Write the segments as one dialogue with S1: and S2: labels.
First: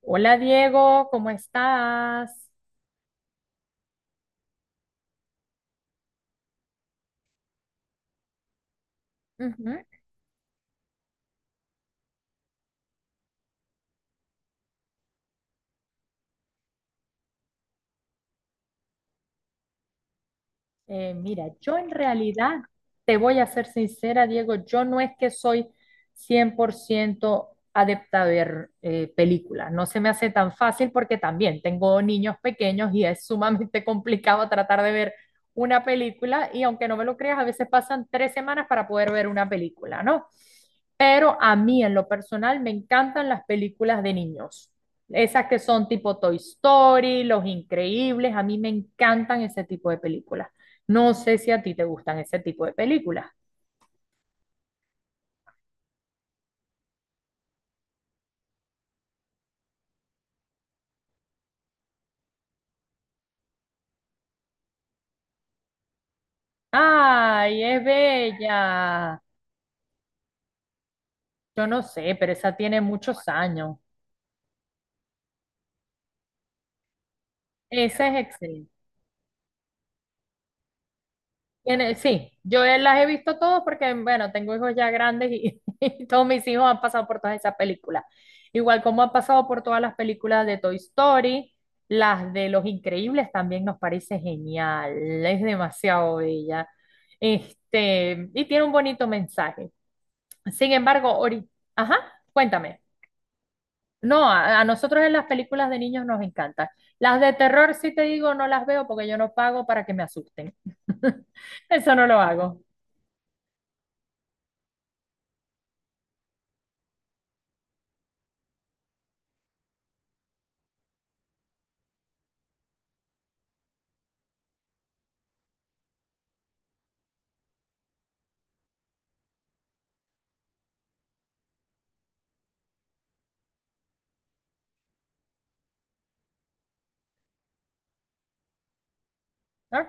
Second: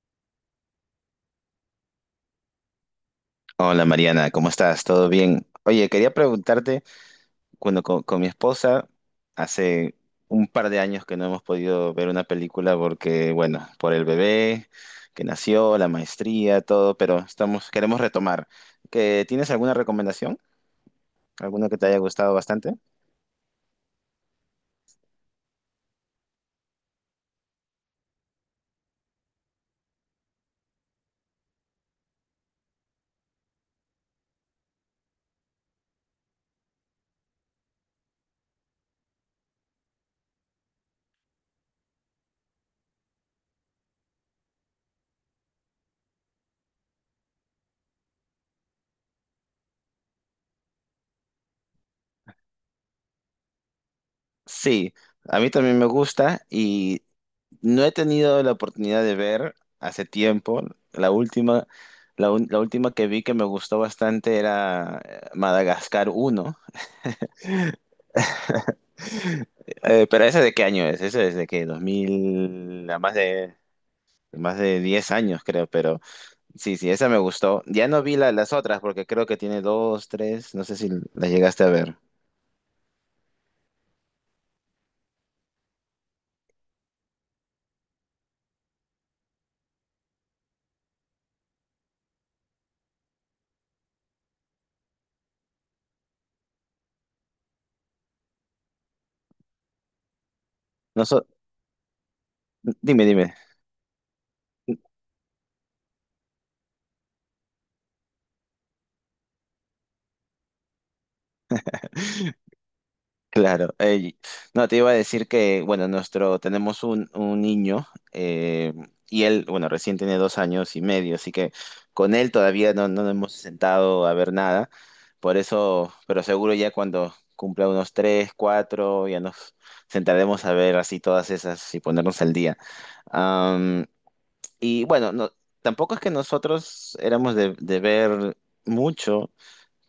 S1: Hola Diego, ¿cómo estás?
S2: Hola Mariana, ¿cómo estás? ¿Todo bien? Oye, quería preguntarte, cuando con mi esposa,
S1: Ujú.
S2: hace un par de años que no hemos podido ver una película porque, bueno, por el bebé que nació, la maestría, todo, pero estamos, queremos retomar. ¿Que tienes alguna recomendación?
S1: Mira,
S2: ¿Alguna
S1: yo
S2: que te
S1: en
S2: haya gustado
S1: realidad,
S2: bastante?
S1: te voy a ser sincera, Diego, yo no es que soy 100% adepta a ver películas, no se me hace tan fácil porque también tengo niños pequeños y es sumamente complicado tratar de ver una película y aunque no me lo creas, a veces pasan 3 semanas para poder ver una película, ¿no? Pero a mí en lo personal me encantan las películas de niños. Esas que son tipo Toy Story, Los Increíbles, a mí me encantan ese tipo de películas. No sé si a ti te gustan ese tipo de películas.
S2: Sí, a mí también me gusta y no he tenido la oportunidad de ver hace tiempo. La última, la última que vi que me gustó bastante era Madagascar uno.
S1: ¡Ay, es bella!
S2: Pero ¿ese de qué año es? Ese es de que
S1: Yo
S2: dos
S1: no sé, pero esa tiene
S2: mil a más
S1: muchos
S2: de,
S1: años.
S2: más de 10 años creo, pero sí, sí, esa me gustó. Ya no
S1: Esa
S2: vi
S1: es
S2: las
S1: excelente.
S2: otras porque creo que tiene dos, tres, no sé si las llegaste a ver.
S1: Sí, yo las he visto todas porque, bueno, tengo hijos ya grandes y, y todos mis hijos han pasado por todas esas películas. Igual como han pasado por todas las películas de Toy Story, las de Los Increíbles también nos parece genial. Es demasiado bella. Este, y tiene un bonito mensaje. Sin
S2: No
S1: embargo,
S2: so-
S1: ahorita, ajá, cuéntame.
S2: Dime, dime.
S1: No, a nosotros en las películas de niños nos encantan. Las de terror, sí te digo, no las veo porque yo no pago para que me asusten. Eso no lo hago.
S2: Claro, no, te iba a decir que, bueno, tenemos un niño, eh, y él, bueno, recién tiene 2 años y medio, así que con él todavía no nos hemos sentado a ver nada, por eso, pero seguro ya cuando cumpla unos tres, cuatro, ya nos sentaremos a ver así todas esas y ponernos al día. Am, y bueno, no, tampoco es que nosotros éramos de ver mucho.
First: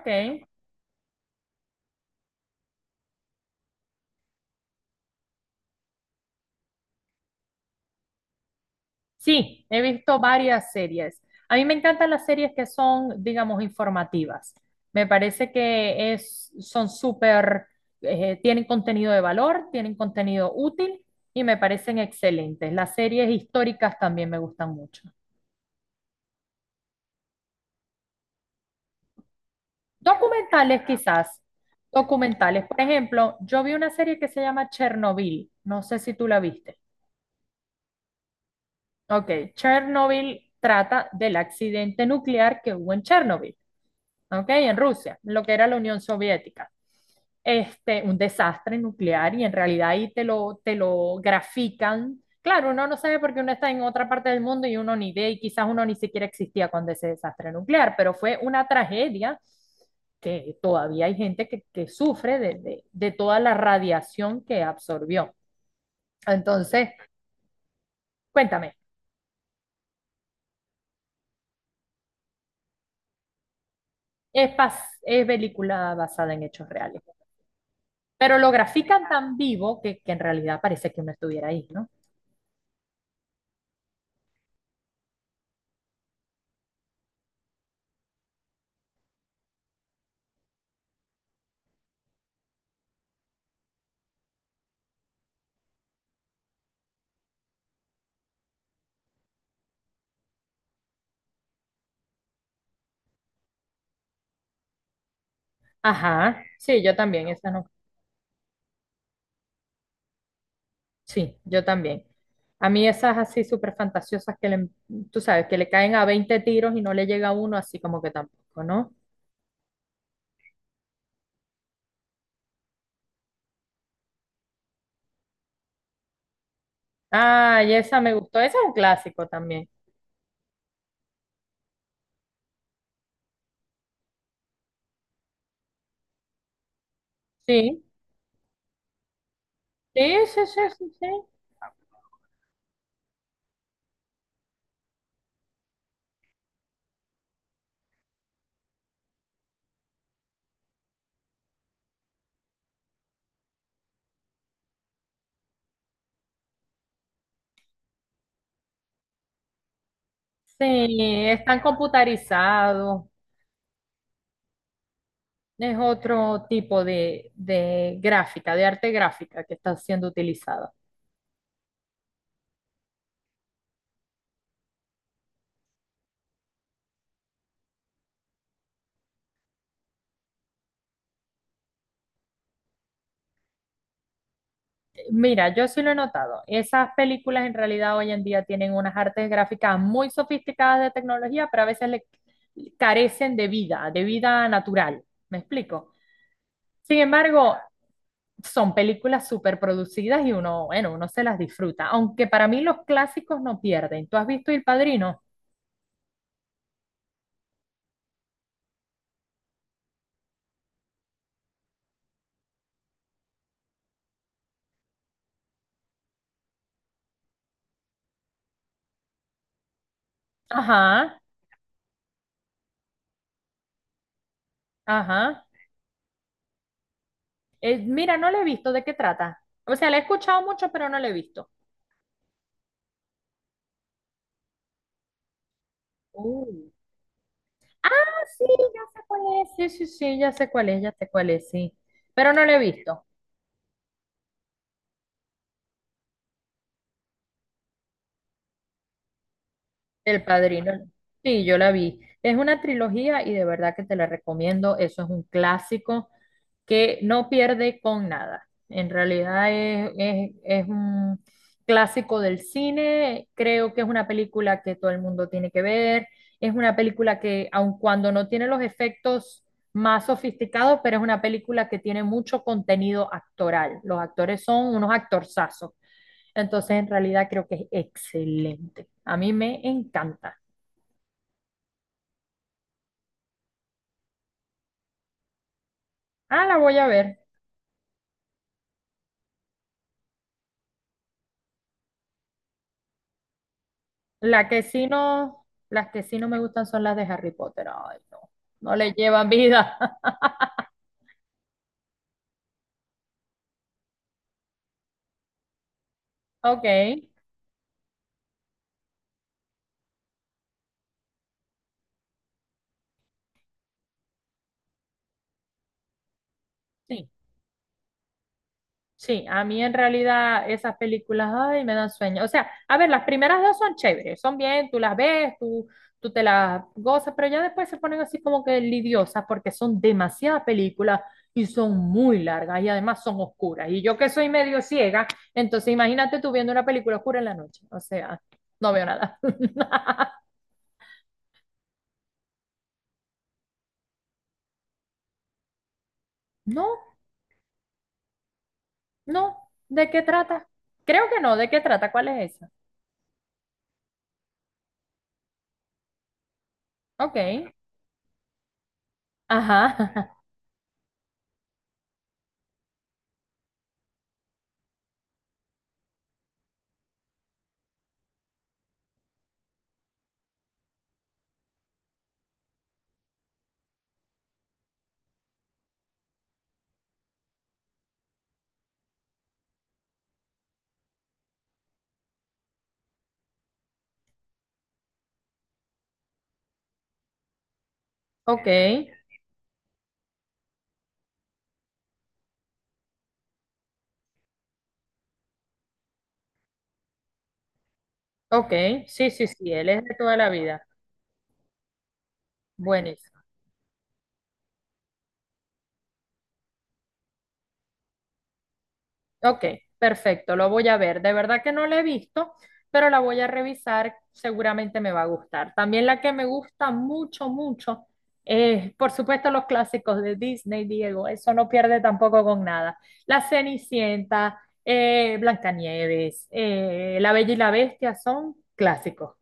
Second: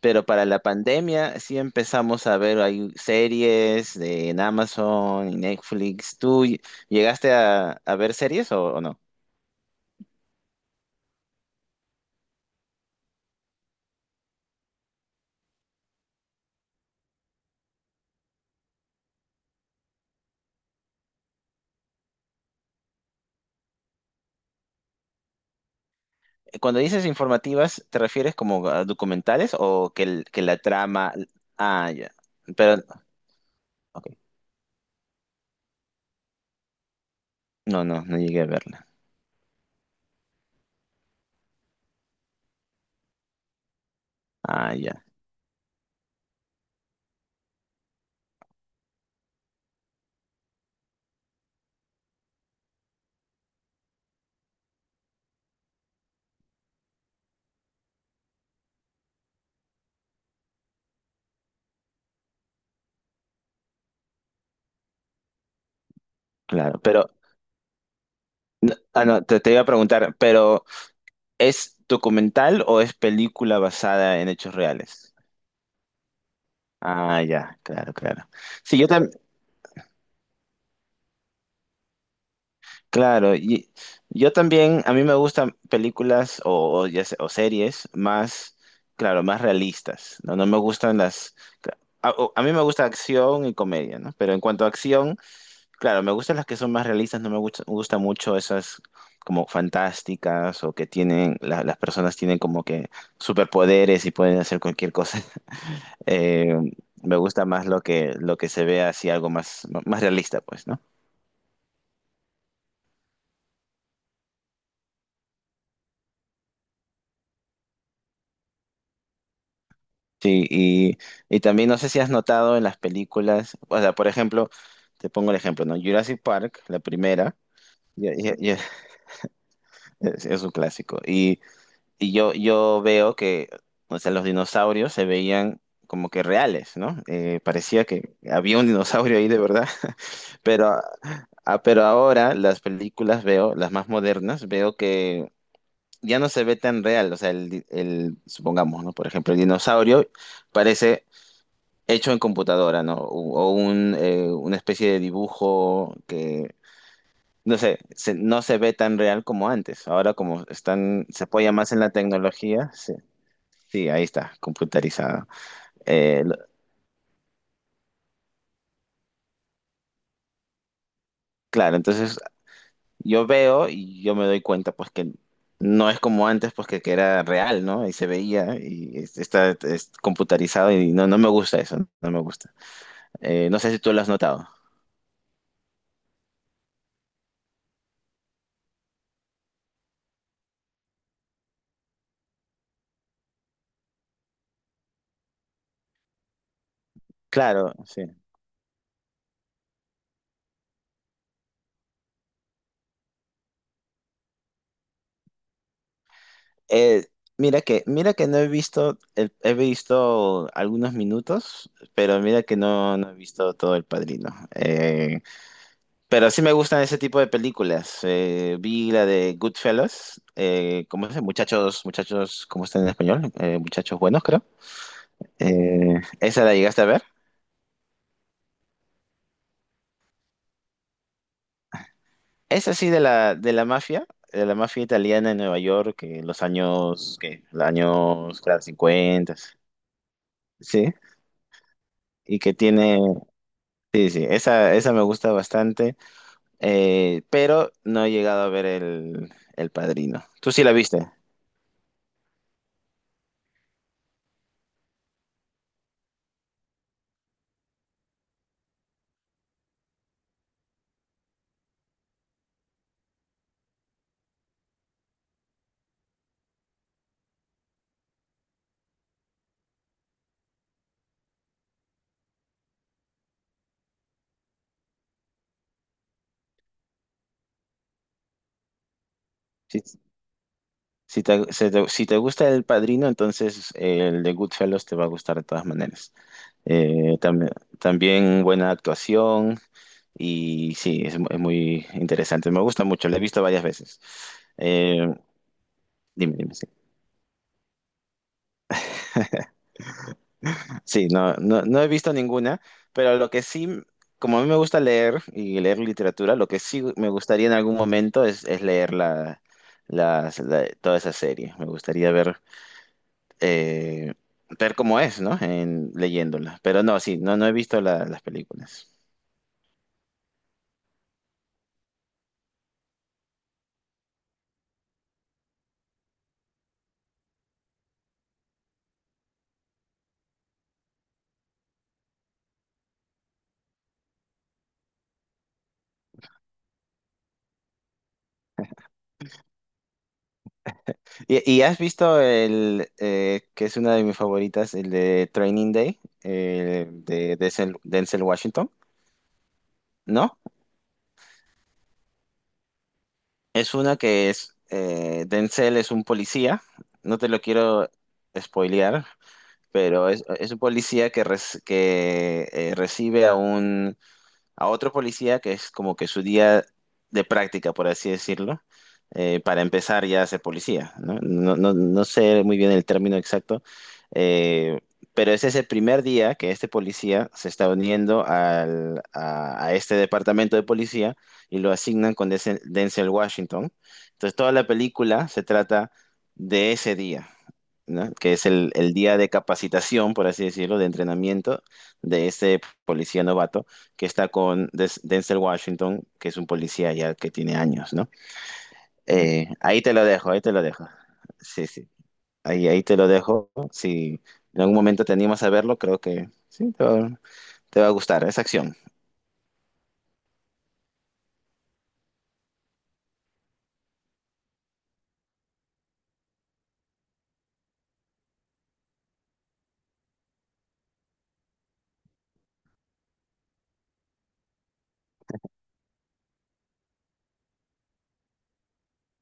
S2: Pero para la pandemia sí empezamos a ver hay series en Amazon y Netflix. ¿Tú llegaste a ver series o no?
S1: Sí, he visto varias series. A mí me encantan las series que son, digamos, informativas. Me parece que es, son súper, tienen contenido de valor, tienen contenido útil y me parecen excelentes. Las series históricas también me gustan mucho.
S2: Cuando dices informativas, ¿te refieres como a documentales o que la
S1: Documentales
S2: trama...
S1: quizás,
S2: Ah, ya.
S1: documentales. Por
S2: Pero,
S1: ejemplo, yo vi una
S2: ok.
S1: serie que se llama Chernobyl, no sé si tú la viste.
S2: No, no, no llegué a verla.
S1: Ok, Chernobyl trata del accidente nuclear que hubo en Chernobyl. ¿Ok?
S2: Ah,
S1: En
S2: ya,
S1: Rusia, lo que era la Unión Soviética. Este, un desastre nuclear y en realidad ahí te lo grafican. Claro, uno no sabe porque uno está en otra parte del mundo y uno ni ve y quizás uno ni siquiera existía cuando ese desastre nuclear, pero fue una tragedia que todavía hay gente que sufre de toda la radiación que absorbió.
S2: claro.
S1: Entonces,
S2: Pero,
S1: cuéntame,
S2: ah, no, te iba a preguntar, pero ¿es documental o es película basada en
S1: es,
S2: hechos reales?
S1: es película basada en hechos reales,
S2: Ah, ya, claro, claro.
S1: pero lo
S2: Sí, yo
S1: grafican
S2: también...
S1: tan vivo que en realidad parece que uno estuviera ahí, ¿no?
S2: Claro, y yo también, a mí me gustan películas o ya o series más, claro, más realistas, ¿no? No me gustan las... A mí me gusta acción y comedia, ¿no? Pero en cuanto a acción, claro, me gustan las que son más realistas, no me gusta, me gusta mucho esas como fantásticas o que tienen, las personas tienen como que superpoderes y pueden hacer cualquier cosa.
S1: Ajá,
S2: Eh,
S1: sí, yo
S2: Me
S1: también,
S2: gusta
S1: esa
S2: más
S1: no.
S2: lo que se ve así, algo más, más realista, pues, ¿no?
S1: Sí, yo también. A mí esas así súper fantasiosas que le, tú sabes, que le caen a 20 tiros y no le llega a uno, así como que tampoco, ¿no?
S2: Sí, y también no sé si has notado en las películas, o sea, por ejemplo, te pongo el ejemplo, ¿no? Jurassic Park, la primera,
S1: Ah, y esa
S2: ya-
S1: me
S2: ya-
S1: gustó, esa
S2: ya,
S1: es un clásico también.
S2: es un clásico. Y yo veo que, o sea, los dinosaurios se veían como que reales, ¿no?
S1: Sí,
S2: Parecía que había un dinosaurio ahí de verdad,
S1: sí, sí, sí,
S2: pero,
S1: sí, sí.
S2: ah, pero ahora las películas veo, las más modernas, veo que ya no se ve tan real, o sea, el, supongamos, ¿no? Por ejemplo, el dinosaurio parece hecho en computadora, ¿no? O una especie de dibujo que, no sé, no se ve tan real como antes. Ahora como
S1: Sí,
S2: están, se apoya
S1: están
S2: más en la tecnología, sí,
S1: computarizados.
S2: sí, ahí está, computarizado.
S1: Es
S2: Eh, lo-
S1: otro tipo de gráfica, de arte gráfica que está siendo utilizada.
S2: claro, entonces yo veo y yo me doy cuenta pues que no es como antes pues que era real, ¿no? Y se veía y está es computarizado y no me gusta eso, no me gusta. No sé si tú lo has notado.
S1: Mira, yo sí lo he notado. Esas películas en realidad hoy en día tienen unas artes gráficas muy sofisticadas de tecnología, pero a veces le carecen de vida natural. ¿Me explico? Sin embargo,
S2: Claro,
S1: son películas súper producidas y uno, bueno, uno se las disfruta. Aunque para mí los clásicos no pierden. ¿Tú has visto El Padrino?
S2: Eh, mira que no he visto, he visto algunos minutos, pero mira que no he visto todo El Padrino. Pero sí me gustan ese tipo de películas. Vi la de Goodfellas, ¿cómo
S1: Ajá,
S2: es? Muchachos, muchachos, ¿cómo está en español? Muchachos buenos, creo.
S1: ajá.
S2: ¿Esa la llegaste a ver?
S1: Mira, no la he visto. ¿De qué trata? O sea, la he escuchado mucho, pero no la he visto.
S2: Esa sí de la mafia, de la mafia italiana en Nueva York, que en los
S1: Uh,
S2: años, que los años,
S1: sí,
S2: claro,
S1: ya sé cuál
S2: 50,
S1: es, sí, sí, sí, ya sé cuál es, ya
S2: sí,
S1: sé cuál es, sí. Pero
S2: y
S1: no lo
S2: que
S1: he
S2: tiene...
S1: visto.
S2: Sí, sí, esa me gusta bastante, pero no he llegado a ver el Padrino.
S1: El
S2: ¿Tú sí
S1: Padrino.
S2: la viste?
S1: Sí, yo la vi. Es una trilogía y de verdad que te la recomiendo. Eso es un clásico que no pierde con nada. En realidad es un clásico del cine. Creo que es una película que todo el mundo tiene que ver. Es una película que, aun cuando no tiene los efectos más sofisticados, pero es una película que tiene mucho contenido actoral. Los actores son unos actorzazos. Entonces, en realidad creo que es excelente. A mí me
S2: Si,
S1: encanta.
S2: si te gusta el Padrino, entonces el de Goodfellas te va a gustar de todas maneras.
S1: Ah, la voy a
S2: Eh,
S1: ver.
S2: tam- también buena actuación y sí, es muy interesante. Me gusta mucho, la he visto varias veces.
S1: La que sí
S2: Eh,
S1: no, las que sí no
S2: Dime,
S1: me
S2: dime.
S1: gustan
S2: Sí.
S1: son las de Harry Potter. Ay, no. No le llevan vida.
S2: Sí, no, no, no he visto ninguna, pero lo que sí, como a mí me gusta leer y leer literatura, lo que
S1: Ok.
S2: sí me gustaría en algún momento es leer toda esa serie. Me gustaría eh, ver cómo es, ¿no? En, leyéndola. Pero no,
S1: Sí.
S2: sí, no, no he visto las películas.
S1: Sí, a mí en realidad esas películas, ay, me dan sueño. O sea, a ver, las primeras dos son chéveres, son bien, tú las ves, tú te las gozas, pero ya después se ponen así como que lidiosas porque son demasiadas películas y son muy largas y además son oscuras. Y yo que soy medio ciega, entonces imagínate tú viendo una película oscura en la noche. O sea, no veo nada.
S2: ¿Y has visto el, que es una de mis favoritas, el de Training Day,
S1: No,
S2: de Denzel Washington?
S1: no, ¿de qué
S2: ¿No?
S1: trata? Creo que no, ¿de qué trata? ¿Cuál es esa?
S2: Es una que es, Denzel es un policía,
S1: Ok,
S2: no te lo quiero spoilear,
S1: ajá,
S2: pero es un policía que recibe a otro policía que es como que su día de práctica, por así decirlo, para empezar ya a ser policía, ¿no? No sé muy bien el término exacto, eh, pero ese es ese primer día que este policía se está uniendo a este departamento de policía y lo asignan con Denzel Washington. Entonces toda la película se trata de ese día, ¿no? Que es el,
S1: ok.
S2: el día de capacitación, por así decirlo, de entrenamiento de este policía novato que está con Denzel Washington, que es un policía ya que tiene años, ¿no?
S1: Ok, sí, sí, sí, él
S2: Ahí
S1: es
S2: te
S1: de
S2: lo
S1: toda la
S2: dejo, ahí te
S1: vida.
S2: lo dejo. Sí, sí, ahí te lo
S1: Buenísimo.
S2: dejo. Si en algún momento te animas a verlo, creo que sí, te va a gustar esa acción.
S1: Ok, perfecto, lo voy a ver. De verdad que no la he visto, pero la voy a revisar, seguramente me va a gustar. También la que me gusta mucho, mucho, es, por supuesto, los clásicos de Disney, Diego, eso no pierde tampoco con nada. La Cenicienta, Blancanieves, La Bella y la Bestia son clásicos.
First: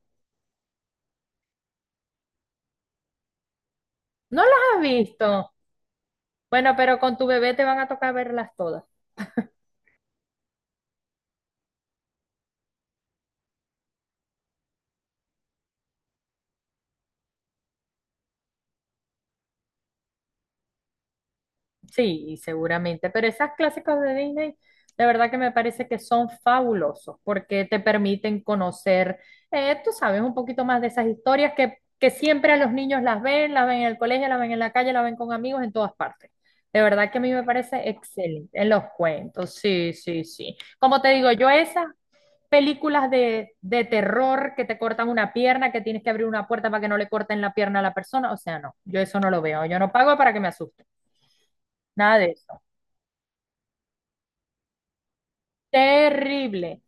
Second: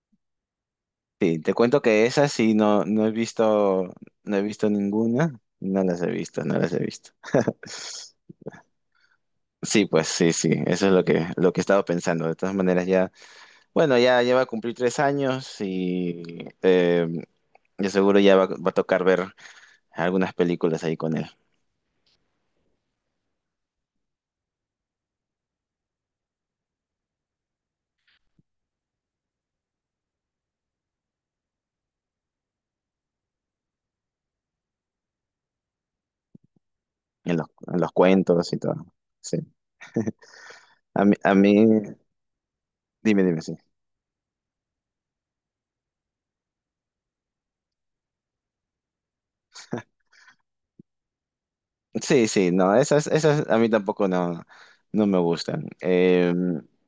S2: Sí, te cuento que esas sí no he visto, no
S1: ¿No
S2: he
S1: las
S2: visto
S1: has
S2: ninguna,
S1: visto?
S2: no las he visto, no
S1: Bueno,
S2: las he
S1: pero
S2: visto.
S1: con tu bebé te van a tocar verlas todas.
S2: Sí, pues sí, sí, eso es lo que estaba pensando. De todas maneras, ya, bueno, ya va a cumplir 3 años y yo seguro ya va a tocar ver algunas películas ahí con él,
S1: Sí, y seguramente, pero esas clásicos de Disney, de verdad que me parece que son fabulosos porque te permiten conocer, tú sabes, un poquito más de esas historias que siempre a los niños las ven en el colegio, las ven en la calle, las ven con amigos en todas partes. De verdad que a mí
S2: en
S1: me
S2: los, en
S1: parece
S2: los
S1: excelente
S2: cuentos y
S1: en los
S2: todo. Sí.
S1: cuentos, sí, sí, sí. Como
S2: A
S1: te
S2: mí,
S1: digo,
S2: a
S1: yo
S2: mí,
S1: esas películas
S2: Dime, dime, sí.
S1: de terror que te cortan una pierna, que tienes que abrir una puerta para que no le corten la pierna a la persona, o sea, no, yo eso no lo veo, yo no pago para que me asusten, nada
S2: Sí,
S1: de
S2: sí,
S1: eso.
S2: no, esas a mí tampoco no me gustan.
S1: Terrible.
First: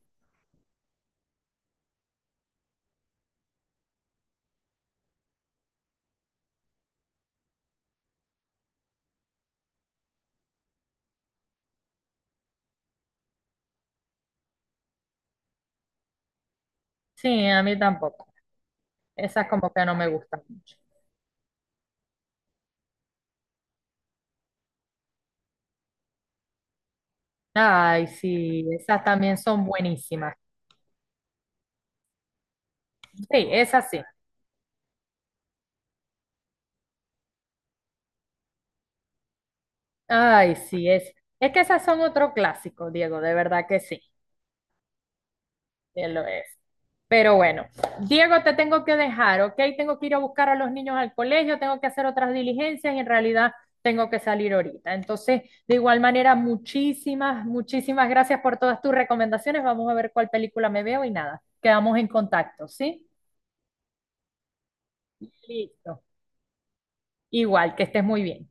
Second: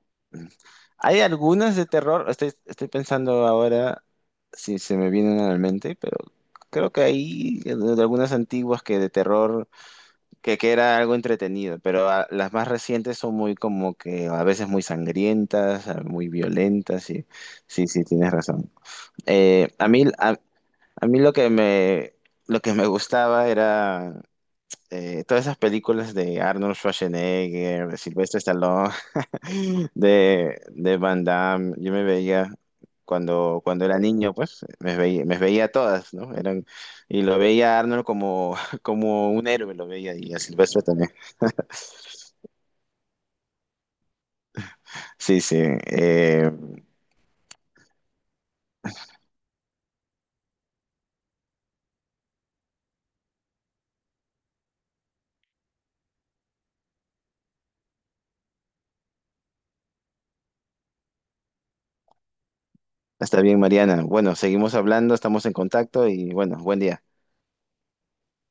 S2: Hay algunas de terror, estoy pensando ahora si se me vienen a la mente, pero creo que hay de algunas antiguas que de terror que era algo entretenido, pero las más recientes son muy como que a veces muy sangrientas, muy violentas, y
S1: Sí, a mí
S2: sí, sí, tienes
S1: tampoco.
S2: razón.
S1: Esas
S2: Eh,
S1: como que
S2: a
S1: no
S2: mí,
S1: me
S2: a,
S1: gustan mucho.
S2: a mí lo que me gustaba era todas esas películas de Arnold Schwarzenegger, de
S1: Ay,
S2: Sylvester
S1: sí,
S2: Stallone,
S1: esas también son buenísimas.
S2: de Van Damme, yo me veía...
S1: Sí,
S2: Cuando
S1: esas sí.
S2: era niño, pues me veía todas, ¿no? Eran, y lo veía a Arnold como, como un héroe, lo veía y a
S1: Ay,
S2: Silvestre
S1: sí,
S2: también.
S1: es. Es que esas son otro clásico, Diego, de verdad que sí.
S2: Sí, sí.
S1: Bien lo es.
S2: eh,
S1: Pero bueno, Diego, te tengo que dejar, ¿ok? Tengo que ir a buscar a los niños al colegio, tengo que hacer otras diligencias y en realidad tengo que salir ahorita. Entonces, de igual manera, muchísimas, muchísimas gracias por todas tus recomendaciones. Vamos a ver cuál película me veo y nada, quedamos en contacto, ¿sí?
S2: Está bien, Mariana. Bueno, seguimos hablando, estamos en
S1: Listo.
S2: contacto y bueno, buen día.
S1: Igual, que estés muy bien.